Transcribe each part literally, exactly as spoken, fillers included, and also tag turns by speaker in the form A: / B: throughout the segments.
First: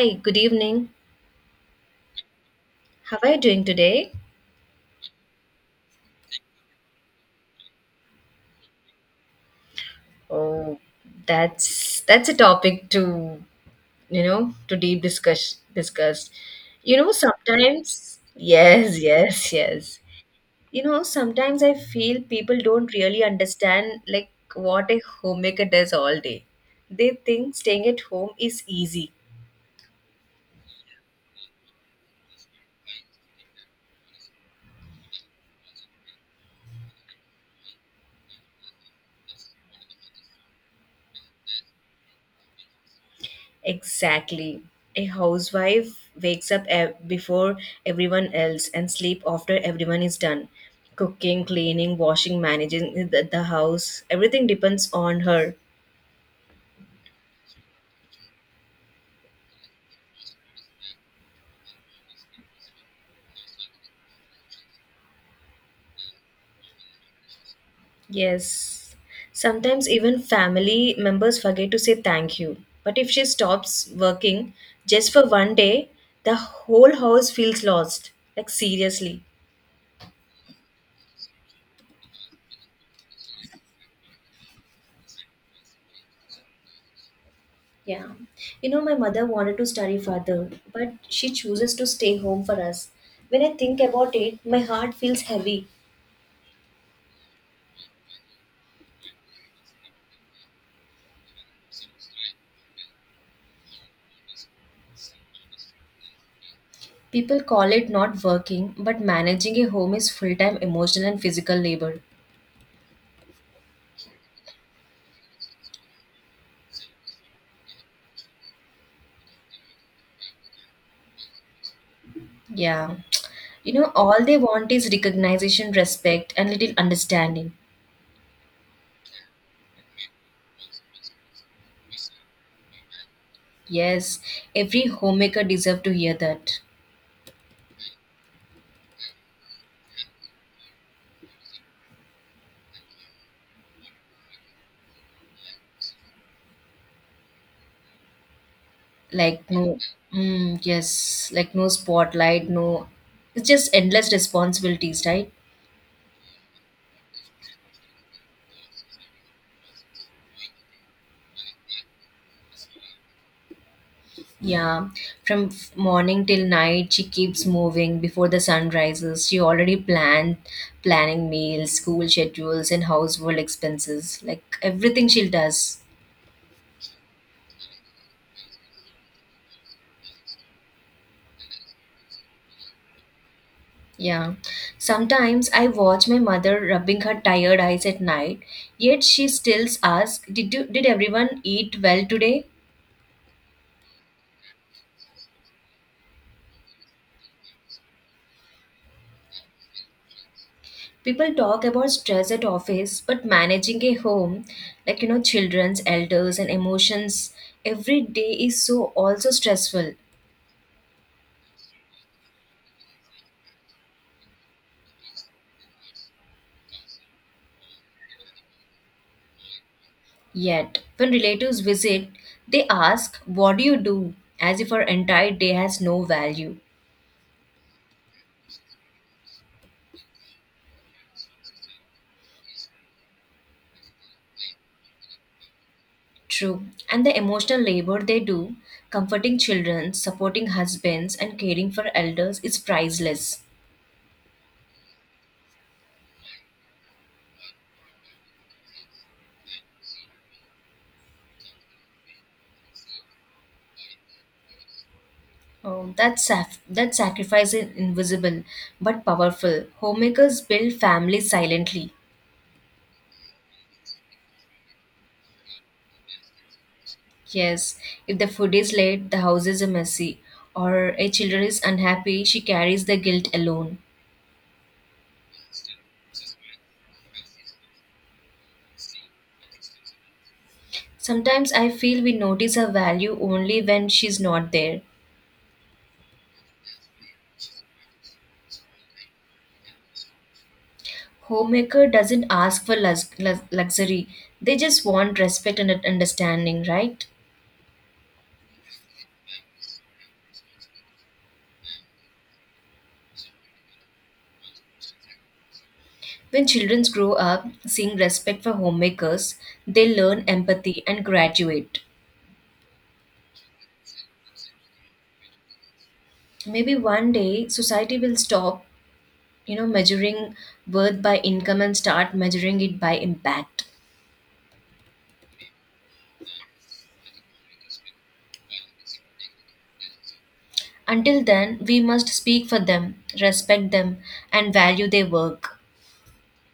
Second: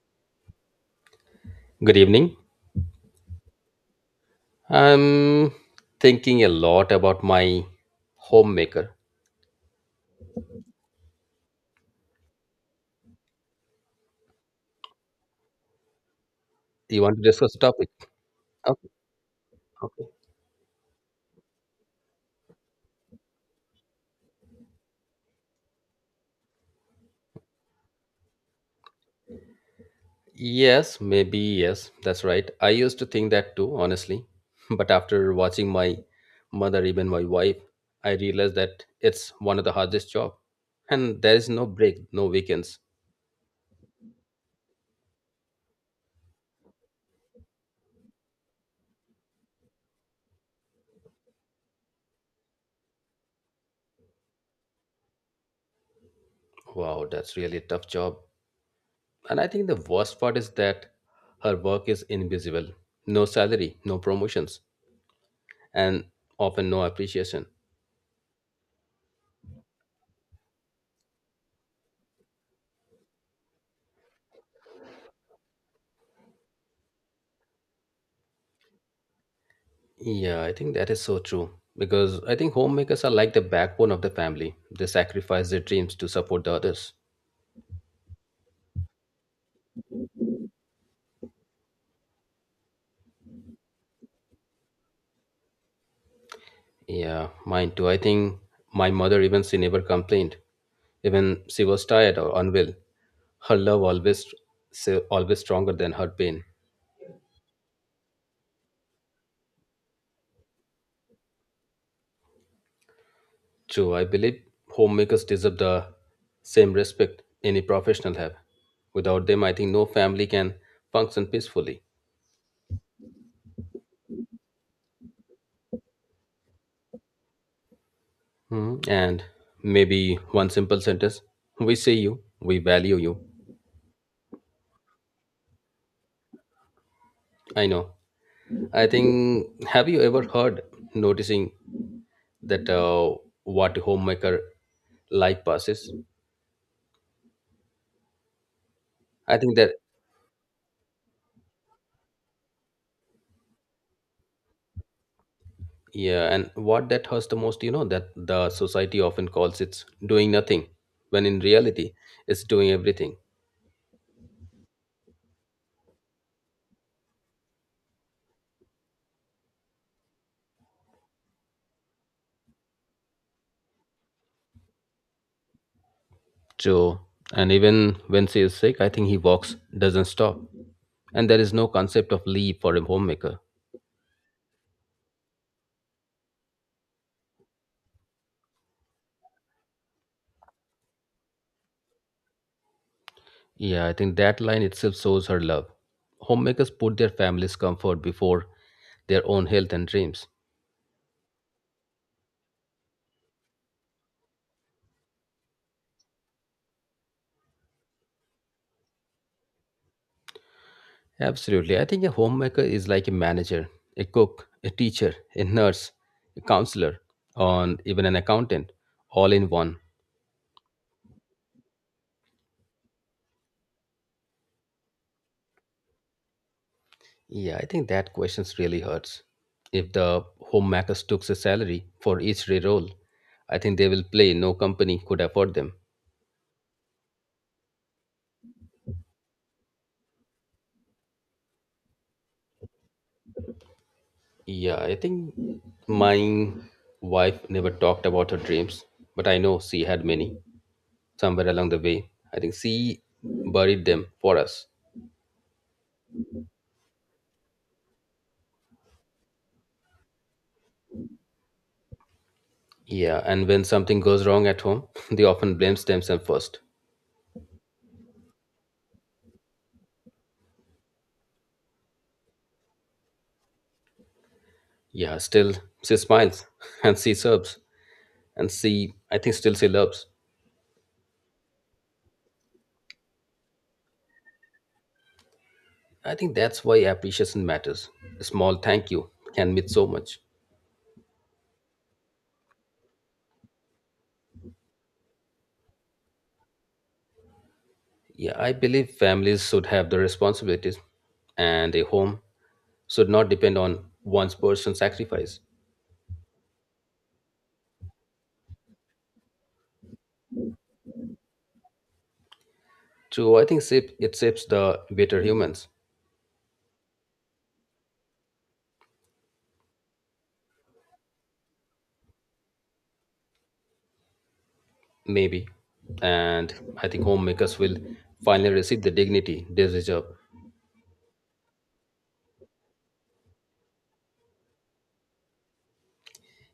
A: Hi, good evening.
B: Good evening.
A: How are you doing today?
B: I'm thinking a lot about my homemaker.
A: Oh, that's that's a topic to you know to deep discuss discuss. You
B: You
A: know,
B: want to discuss the topic?
A: sometimes
B: Okay,
A: yes, yes, yes.
B: okay.
A: You know, sometimes I feel people don't really understand like what a homemaker does all day. They think staying at home is easy.
B: Yes, maybe yes. That's right. I used to think that too, honestly. But after watching my mother, even my wife, I realized that it's one of the hardest job, and there is no break, no weekends.
A: Exactly. A housewife wakes up ev- before everyone else and sleep after everyone is done. Cooking, cleaning, washing, managing the, the house, everything depends on her.
B: Wow, that's really a tough job. And I think the worst part is that her work is invisible. No salary, no promotions, and often no appreciation.
A: Yes. Sometimes even family members forget to say thank you. But if she stops working just for one day, the whole house feels lost. Like seriously.
B: Yeah, I think that is so true because I think homemakers are like the backbone of the family. They sacrifice their dreams to support the others.
A: Yeah. You know, my mother wanted to study further, but she chooses to stay home for us. When I think about it, my heart feels heavy.
B: Yeah, mine too. I think my mother, even she never complained, even she was tired or unwell. Her love always, so always stronger than her pain.
A: People call it not working, but managing a home is full time emotional and physical labor.
B: True, I believe homemakers deserve the same respect any professional have. Without them, I think no family can function peacefully.
A: Yeah. You know, all they want is recognition, respect, and little understanding.
B: Hmm, and maybe one simple sentence: we see you, we value you.
A: Yes, every homemaker deserves to hear that.
B: I know. I think, have you ever heard noticing that uh, what homemaker life passes? I
A: Like,
B: think that,
A: no, mm, yes, like no spotlight, no. It's just endless responsibilities, right?
B: yeah, and what that hurts the most, you know, that the society often calls it's doing nothing, when in reality, it's doing everything.
A: Yeah, from f- morning till night, she keeps moving before the sun rises. She already planned planning meals, school schedules, and household expenses. Like everything she does.
B: So, and even when she is sick, I think he walks, doesn't stop. And there is no concept of leave for a homemaker.
A: Yeah. Sometimes I watch my mother rubbing her tired eyes at night, yet she still asks, "Did you, did everyone eat well today?"
B: Yeah, I think that line itself shows her love. Homemakers put their family's comfort before their own health and dreams.
A: People talk about stress at office, but managing a home, like you know, children's, elders, and emotions every day is so also stressful.
B: Absolutely. I think a homemaker is like a manager, a cook, a teacher, a nurse, a counselor, and even an accountant, all in one.
A: Yet, when relatives visit, they ask, "What do you do?" as if our entire day has no value.
B: Yeah, I think that question really hurts. If the homemakers took a salary for each role, I think they will play. No company could afford them.
A: True, and the emotional labor they do, comforting children, supporting husbands, and caring for elders, is priceless.
B: Yeah, I think my wife never talked about her dreams, but I know she had many. Somewhere along the way, I think she buried them for us.
A: Oh, that, saf- that sacrifice is invisible but powerful. Homemakers build families silently.
B: Yeah, and when something goes wrong at home, they often blames themselves first.
A: Yes, if the food is late, the house is messy, or a child is unhappy, she carries the guilt alone.
B: Yeah, still she smiles and she serves, and she I think still she loves.
A: Sometimes I feel we notice her value only when she's not there.
B: I think that's why appreciation matters. A small thank you can mean so much.
A: Homemaker doesn't ask for lux- lux- luxury, they just want respect and understanding, right?
B: Yeah, I believe families should have the responsibilities and a home should not depend on one's personal sacrifice.
A: When children grow up seeing respect for homemakers, they learn empathy and graduate.
B: So I think shape- it shapes the better humans,
A: Maybe one day society will stop, you know, measuring worth by income and start measuring it by impact.
B: maybe. And I think homemakers will finally receive the dignity they deserve.
A: Until then, we must speak for them, respect them, and value their work.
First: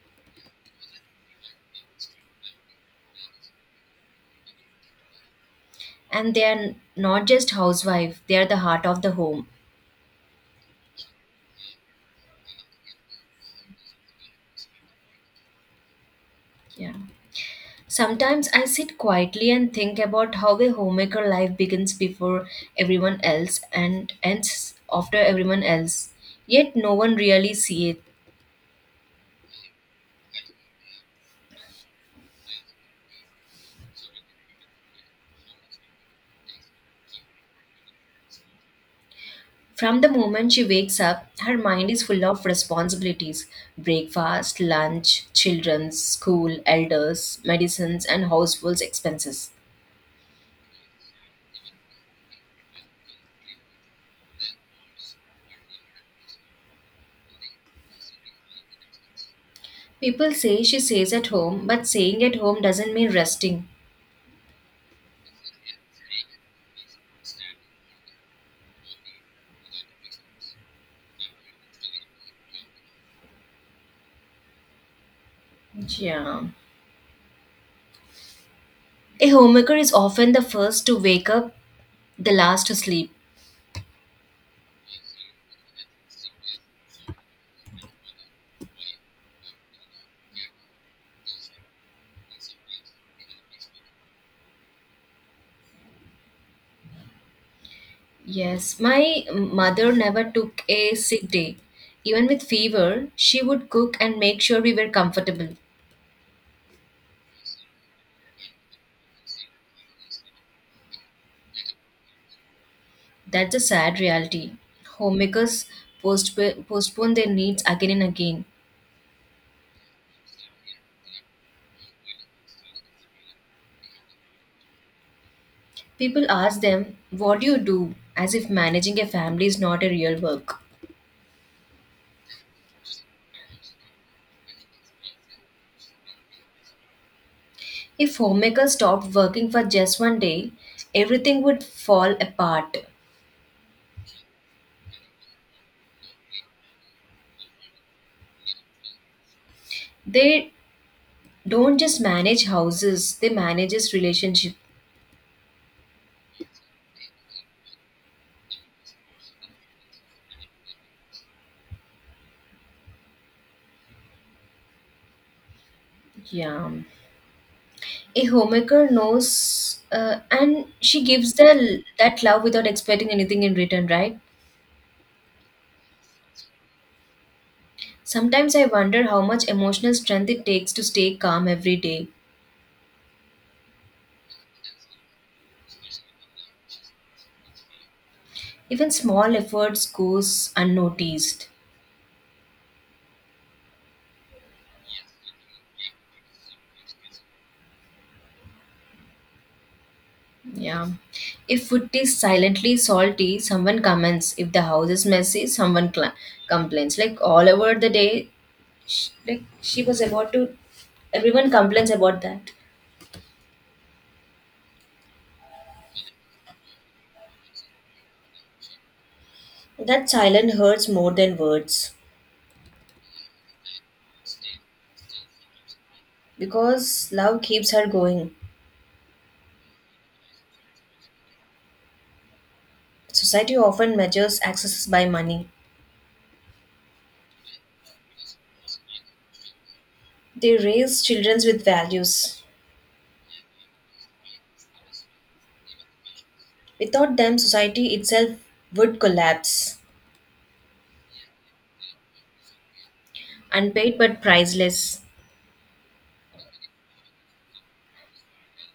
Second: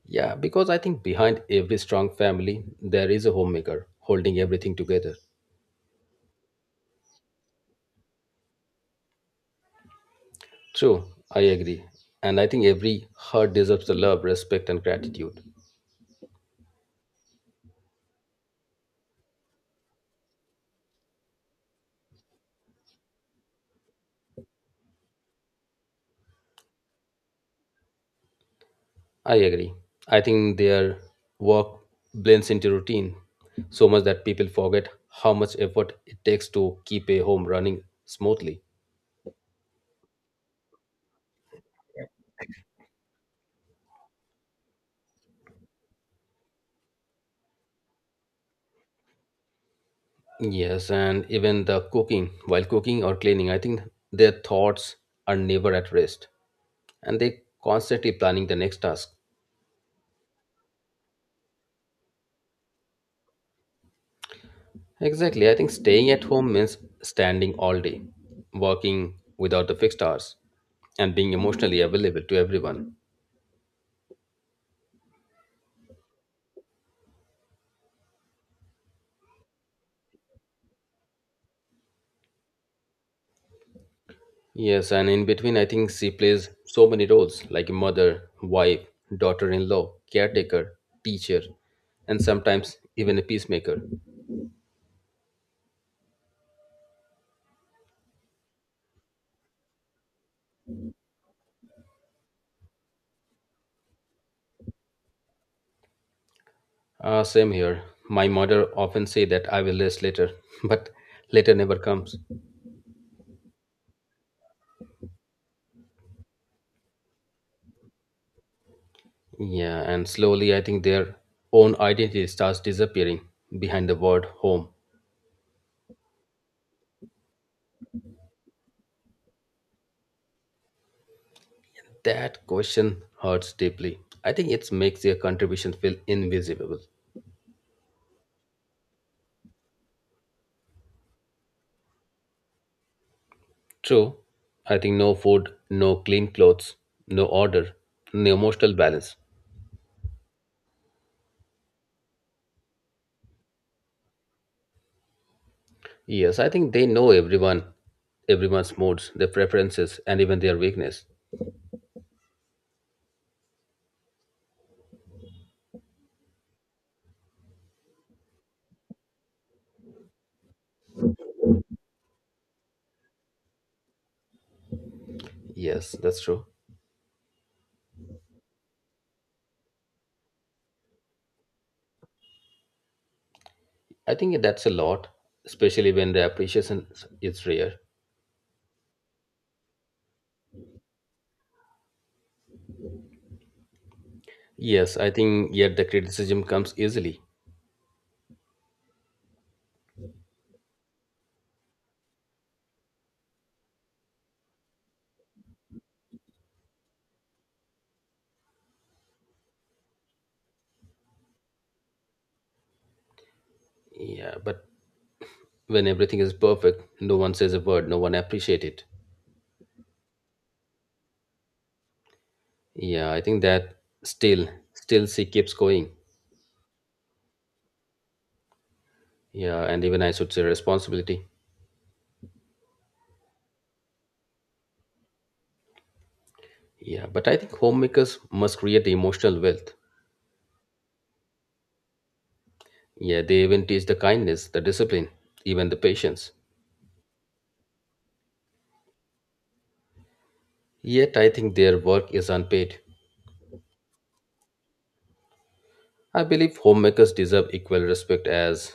B: Yeah, because I think behind every strong family, there is a homemaker holding everything together.
A: And they are not just housewife, they are the heart of the home.
B: True, I agree. And I think every heart deserves the love, respect, and gratitude.
A: Yeah, sometimes I sit quietly and think about how a homemaker life begins before everyone else and ends after everyone else, yet no one really see it.
B: I agree. I think their work blends into routine so much that people forget how much effort it takes to keep a home running smoothly.
A: From the moment she wakes up, her mind is full of responsibilities: breakfast, lunch, children's school, elders medicines, and household expenses.
B: Yes, and even the cooking, while cooking or cleaning, I think their thoughts are never at rest, and they constantly planning the next task.
A: People say she stays at home, but staying at home doesn't mean resting.
B: Exactly. I think staying at home means standing all day, working without the fixed hours, and being emotionally available to everyone.
A: Yeah. A homemaker is often the first to wake up, the last to sleep.
B: Yes, and in between, I think she plays so many roles like a mother, wife, daughter in law, caretaker, teacher, and sometimes even a peacemaker.
A: Yes, my mother never took a sick day. Even with fever, she would cook and make sure we were comfortable.
B: Uh, same here. My mother often say that I will rest later, but later never comes.
A: That's a sad reality. Homemakers postp- postpone their needs again and again.
B: Yeah, and slowly I think their own identity starts disappearing behind the word home.
A: People ask them, "What do you do?" as if managing a family is not a real work.
B: That question hurts deeply. I think it makes their contribution feel invisible.
A: If homemakers stopped working for just one day, everything would fall apart.
B: True, I think no food, no clean clothes, no order, no emotional balance.
A: They don't just manage houses, they manages relationship.
B: Yes, I think they know everyone, everyone's moods, their preferences, and even their weakness.
A: Yeah, a homemaker knows uh, and she gives the that love without expecting anything in return, right?
B: Yes, that's true.
A: Sometimes I wonder how much emotional strength it takes to stay calm every day.
B: I think that's a lot, especially when the appreciation is rare.
A: Even small efforts goes unnoticed.
B: Yes, I think yet the criticism comes easily.
A: Yeah. If food is silently salty, someone comments. If the house is messy, someone cla complains. Like all over the day, sh like she was about to. Everyone complains about that.
B: Yeah, but when everything is perfect, no one says a word, no one appreciates it.
A: That silence hurts more than words
B: Yeah, I think that still, still she keeps going.
A: because love keeps her going.
B: Yeah, and even I should say responsibility.
A: Society often measures access by money.
B: Yeah, but I think homemakers must create emotional wealth.
A: They raise children with values.
B: Yeah, they even teach the kindness, the discipline, even the patience.
A: Without them, society itself would collapse.
B: Yet I think their work is unpaid.
A: Unpaid but priceless.
B: I believe homemakers deserve equal respect as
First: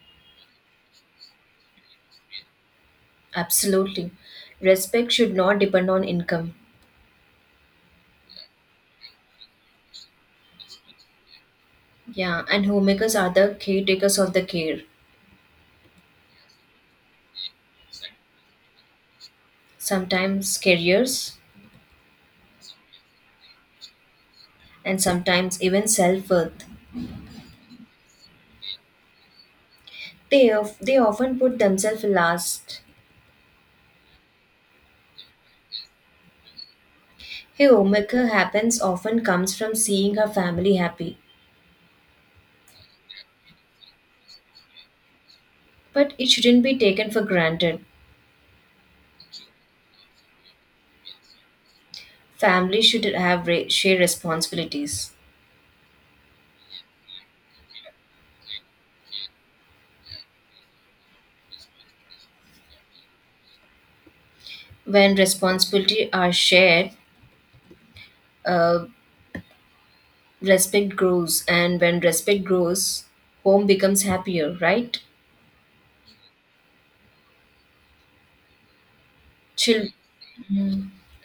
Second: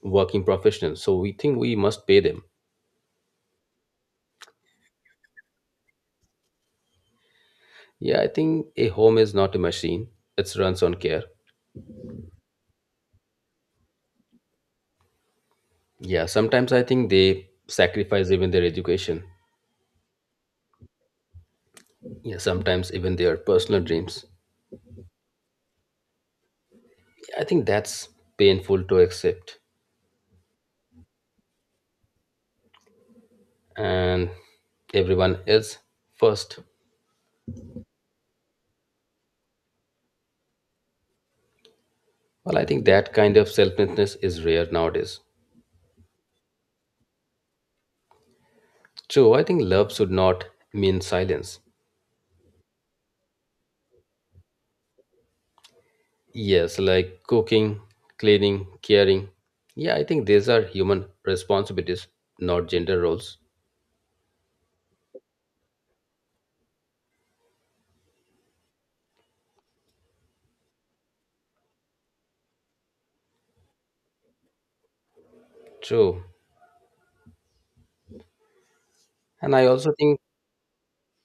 B: working professionals, so we think we must pay them.
A: Absolutely. Respect should not depend on income.
B: Yeah, I think a home is not a machine, it runs on care.
A: Yeah, and homemakers are the caretakers of the care,
B: Yeah, sometimes I think they sacrifice even their education.
A: sometimes careers,
B: Yeah, sometimes even their personal dreams.
A: and sometimes even self worth.
B: I think that's painful to accept.
A: They, of, they often put themselves last.
B: And everyone else first.
A: A homemaker happens often comes from seeing her family happy,
B: Well, I think that kind of selflessness is rare nowadays.
A: but it shouldn't be taken for granted.
B: True, I think love should not mean silence.
A: Family should have re- share responsibilities.
B: Yes, like cooking, cleaning, caring. Yeah, I think these are human responsibilities, not gender roles.
A: When responsibility are shared, uh, respect grows, and when respect grows, home becomes happier, right?
B: True. And I
A: Chill.
B: also think,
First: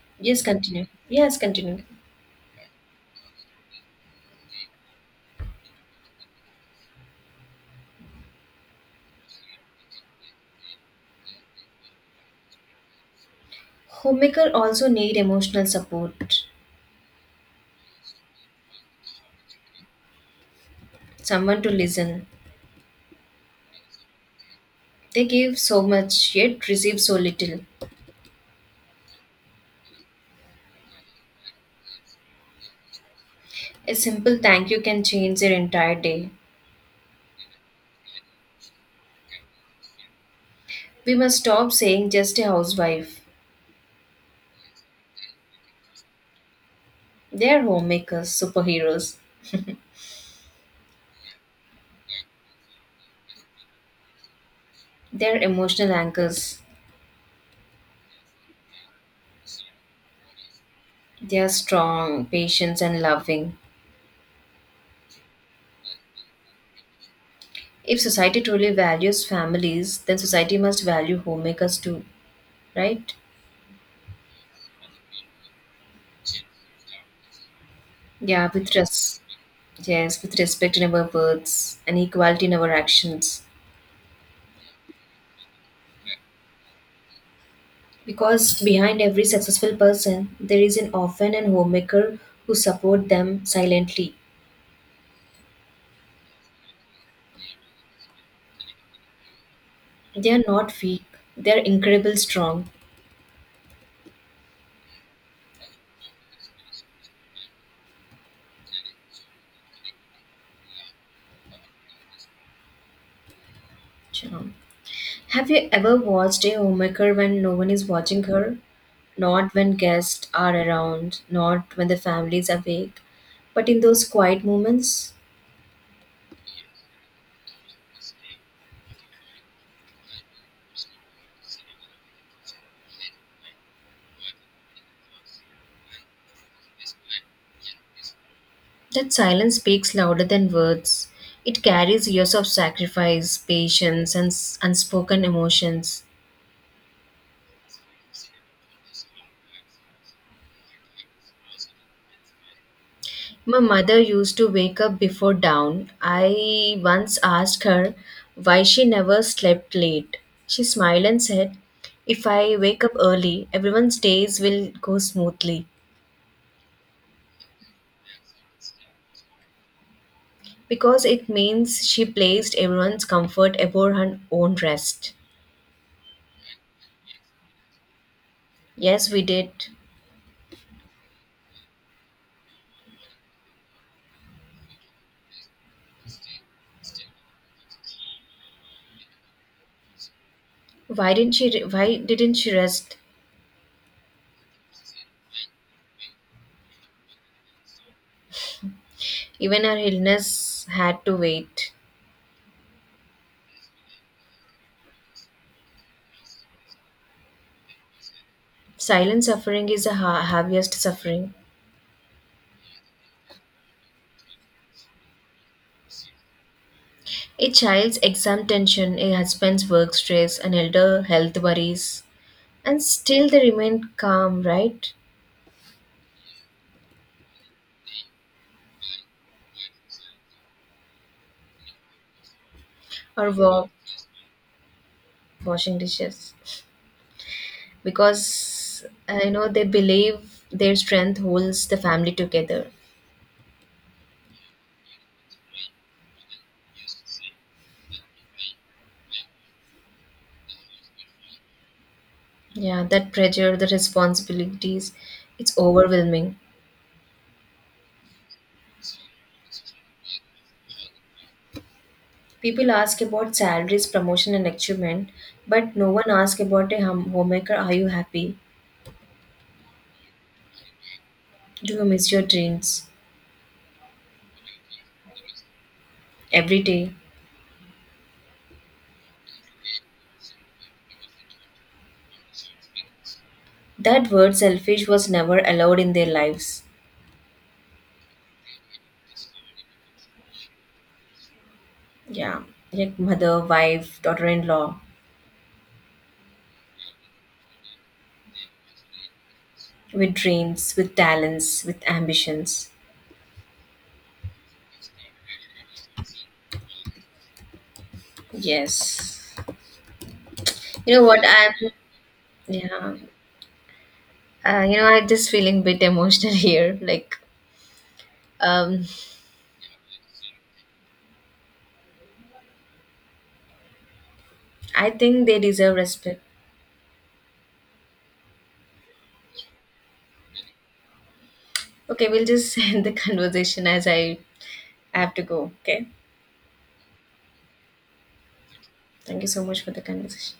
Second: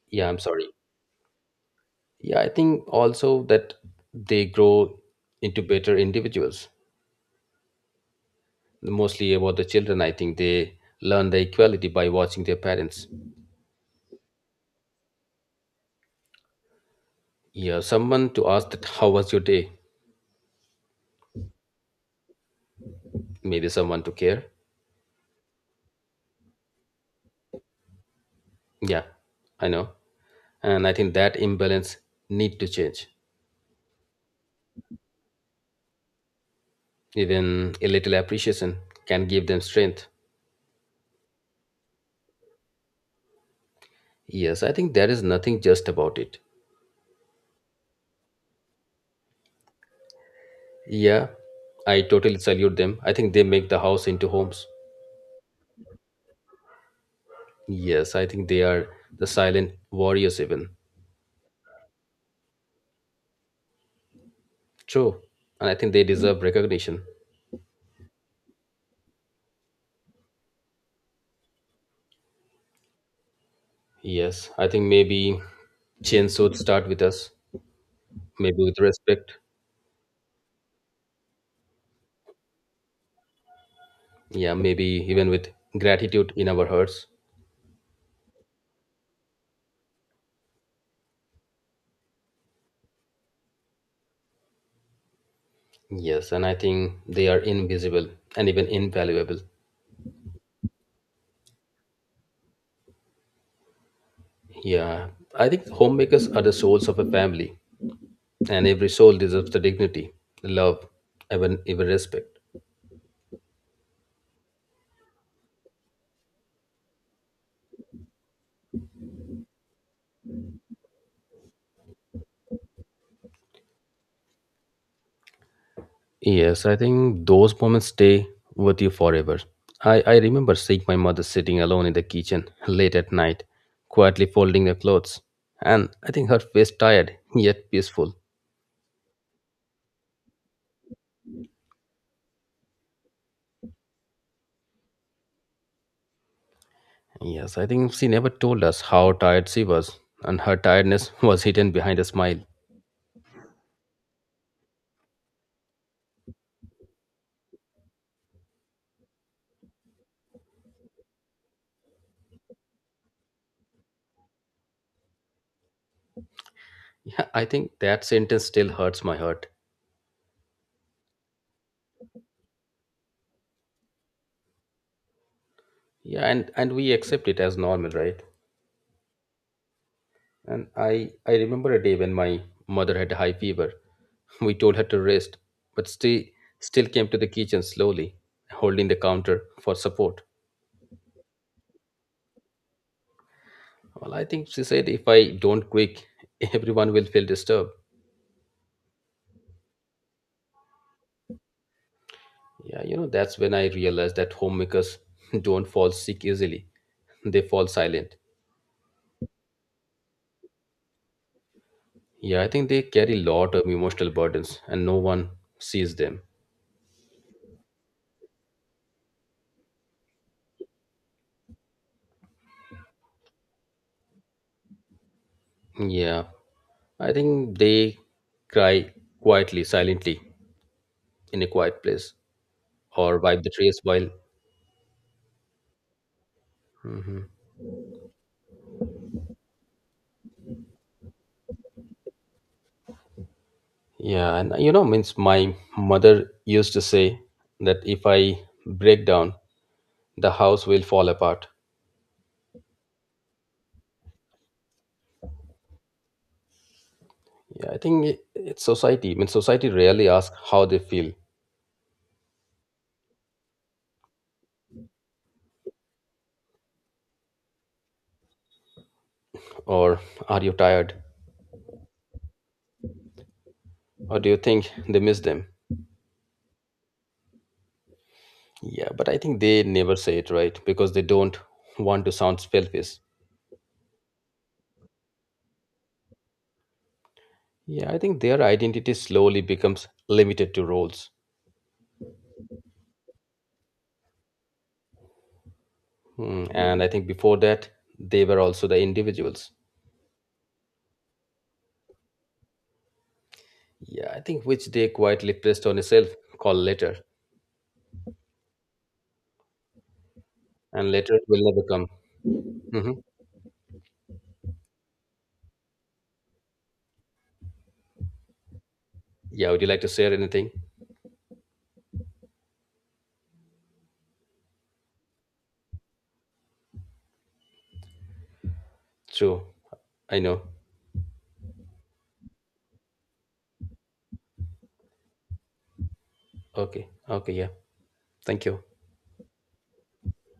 B: yeah, I'm
A: Yes,
B: sorry.
A: continue, yes, continue.
B: Yeah, I think also that they grow into better individuals. Mostly about the children, I think they learn the equality by watching their parents.
A: Homemaker also need emotional support,
B: Yeah, someone to ask that how was your day,
A: someone to listen.
B: maybe someone to care.
A: They give so much yet receive so little.
B: Yeah, I know, and I think that imbalance need to change.
A: A simple thank you can change their entire day.
B: Even a little appreciation can give them strength.
A: We must stop saying just a housewife.
B: Yes, I think there is nothing just about it.
A: They are homemakers superheroes.
B: Yeah, I totally salute them. I think they make the house into homes.
A: They are emotional anchors.
B: Yes, I think they are the silent warriors even.
A: They are strong, patient, and loving.
B: True, and I think they deserve recognition.
A: If society truly values families, then society must value homemakers too, right?
B: Yes, I think maybe change should start with us,
A: Yeah,
B: maybe
A: with
B: with
A: res-
B: respect.
A: yes, with respect in our words and equality in our actions.
B: Yeah, maybe even with gratitude in our hearts.
A: Because behind every successful person, there is an orphan and homemaker who support them silently.
B: Yes, and I think they are invisible and even invaluable.
A: They are not weak; they are incredibly strong.
B: Yeah, I think homemakers are the souls of a family, and every soul deserves the dignity, love, even even respect.
A: Shalom. Have you ever watched a homemaker when no one is watching her? Not when guests are around, not when the family is awake, but in those quiet moments?
B: Yes, I think those moments stay with you forever. I, I remember seeing my mother sitting alone in the kitchen late at night, quietly folding her clothes. And I think her face tired, yet peaceful.
A: That silence speaks louder than words. It carries years of sacrifice, patience, and s- unspoken emotions.
B: Yes, I think she never told us how tired she was, and her tiredness was hidden behind a smile.
A: My mother used to wake up before dawn. I once asked her why she never slept late. She smiled and said, "If I wake up early, everyone's days will go smoothly,"
B: Yeah, I think that sentence still hurts my heart.
A: because it means she placed everyone's comfort above her own rest.
B: Yeah, and, and we accept it as normal, right?
A: Yes, we did.
B: And I, I remember a day when my mother had a high fever. We told her to rest, but she still came to the kitchen slowly, holding the counter for support.
A: Why didn't she re- why didn't she rest?
B: Well, I think she said, if I don't quick, everyone will feel disturbed.
A: Even her illness had to wait.
B: Yeah, you know, that's when I realized that homemakers don't fall sick easily. They fall silent.
A: Silent suffering is the ha- heaviest suffering.
B: Yeah, I think they carry a lot of emotional burdens and no one sees them.
A: A child's exam tension, a husband's work stress, an elder health worries, and still they remain calm, right?
B: Yeah, I think they cry quietly, silently in a quiet place or
A: Or
B: wipe the
A: wa-
B: trays while.
A: washing dishes.
B: Mhm.
A: Because, uh, you know, they believe their strength holds the family together.
B: Yeah, and you know, means my mother used to say that if I break down, the house will fall apart.
A: Yeah, that pressure, the responsibilities, it's overwhelming.
B: Yeah, I think it- it's society. I mean, society rarely asks how they feel,
A: People ask about salaries, promotion, and achievement, but no one asks about a hum- homemaker. Are you happy?
B: or are you tired,
A: Do you miss your dreams
B: or do you think they miss them?
A: every day?
B: Yeah, but I think they never say it right because they don't want to sound selfish.
A: That word selfish was never allowed in their lives.
B: Yeah, I think their identity slowly becomes limited to roles.
A: Yeah, like mother, wife, daughter in law,
B: Hmm, and I think before that, they were also the individuals.
A: with dreams, with talents, with ambitions.
B: Yeah, I think which they quietly pressed on itself, call later.
A: Yes.
B: And
A: You know
B: later it
A: what?
B: will never
A: I'm,
B: come. Hmm.
A: yeah, uh, you know, I'm just feeling bit emotional here. Like, um,
B: Yeah, would you like to share anything?
A: I think they deserve respect.
B: Sure. I know.
A: Okay, we'll just end the conversation as I have to go. Okay.
B: Okay, okay, yeah. Thank you.
A: Thank you so much for the conversation.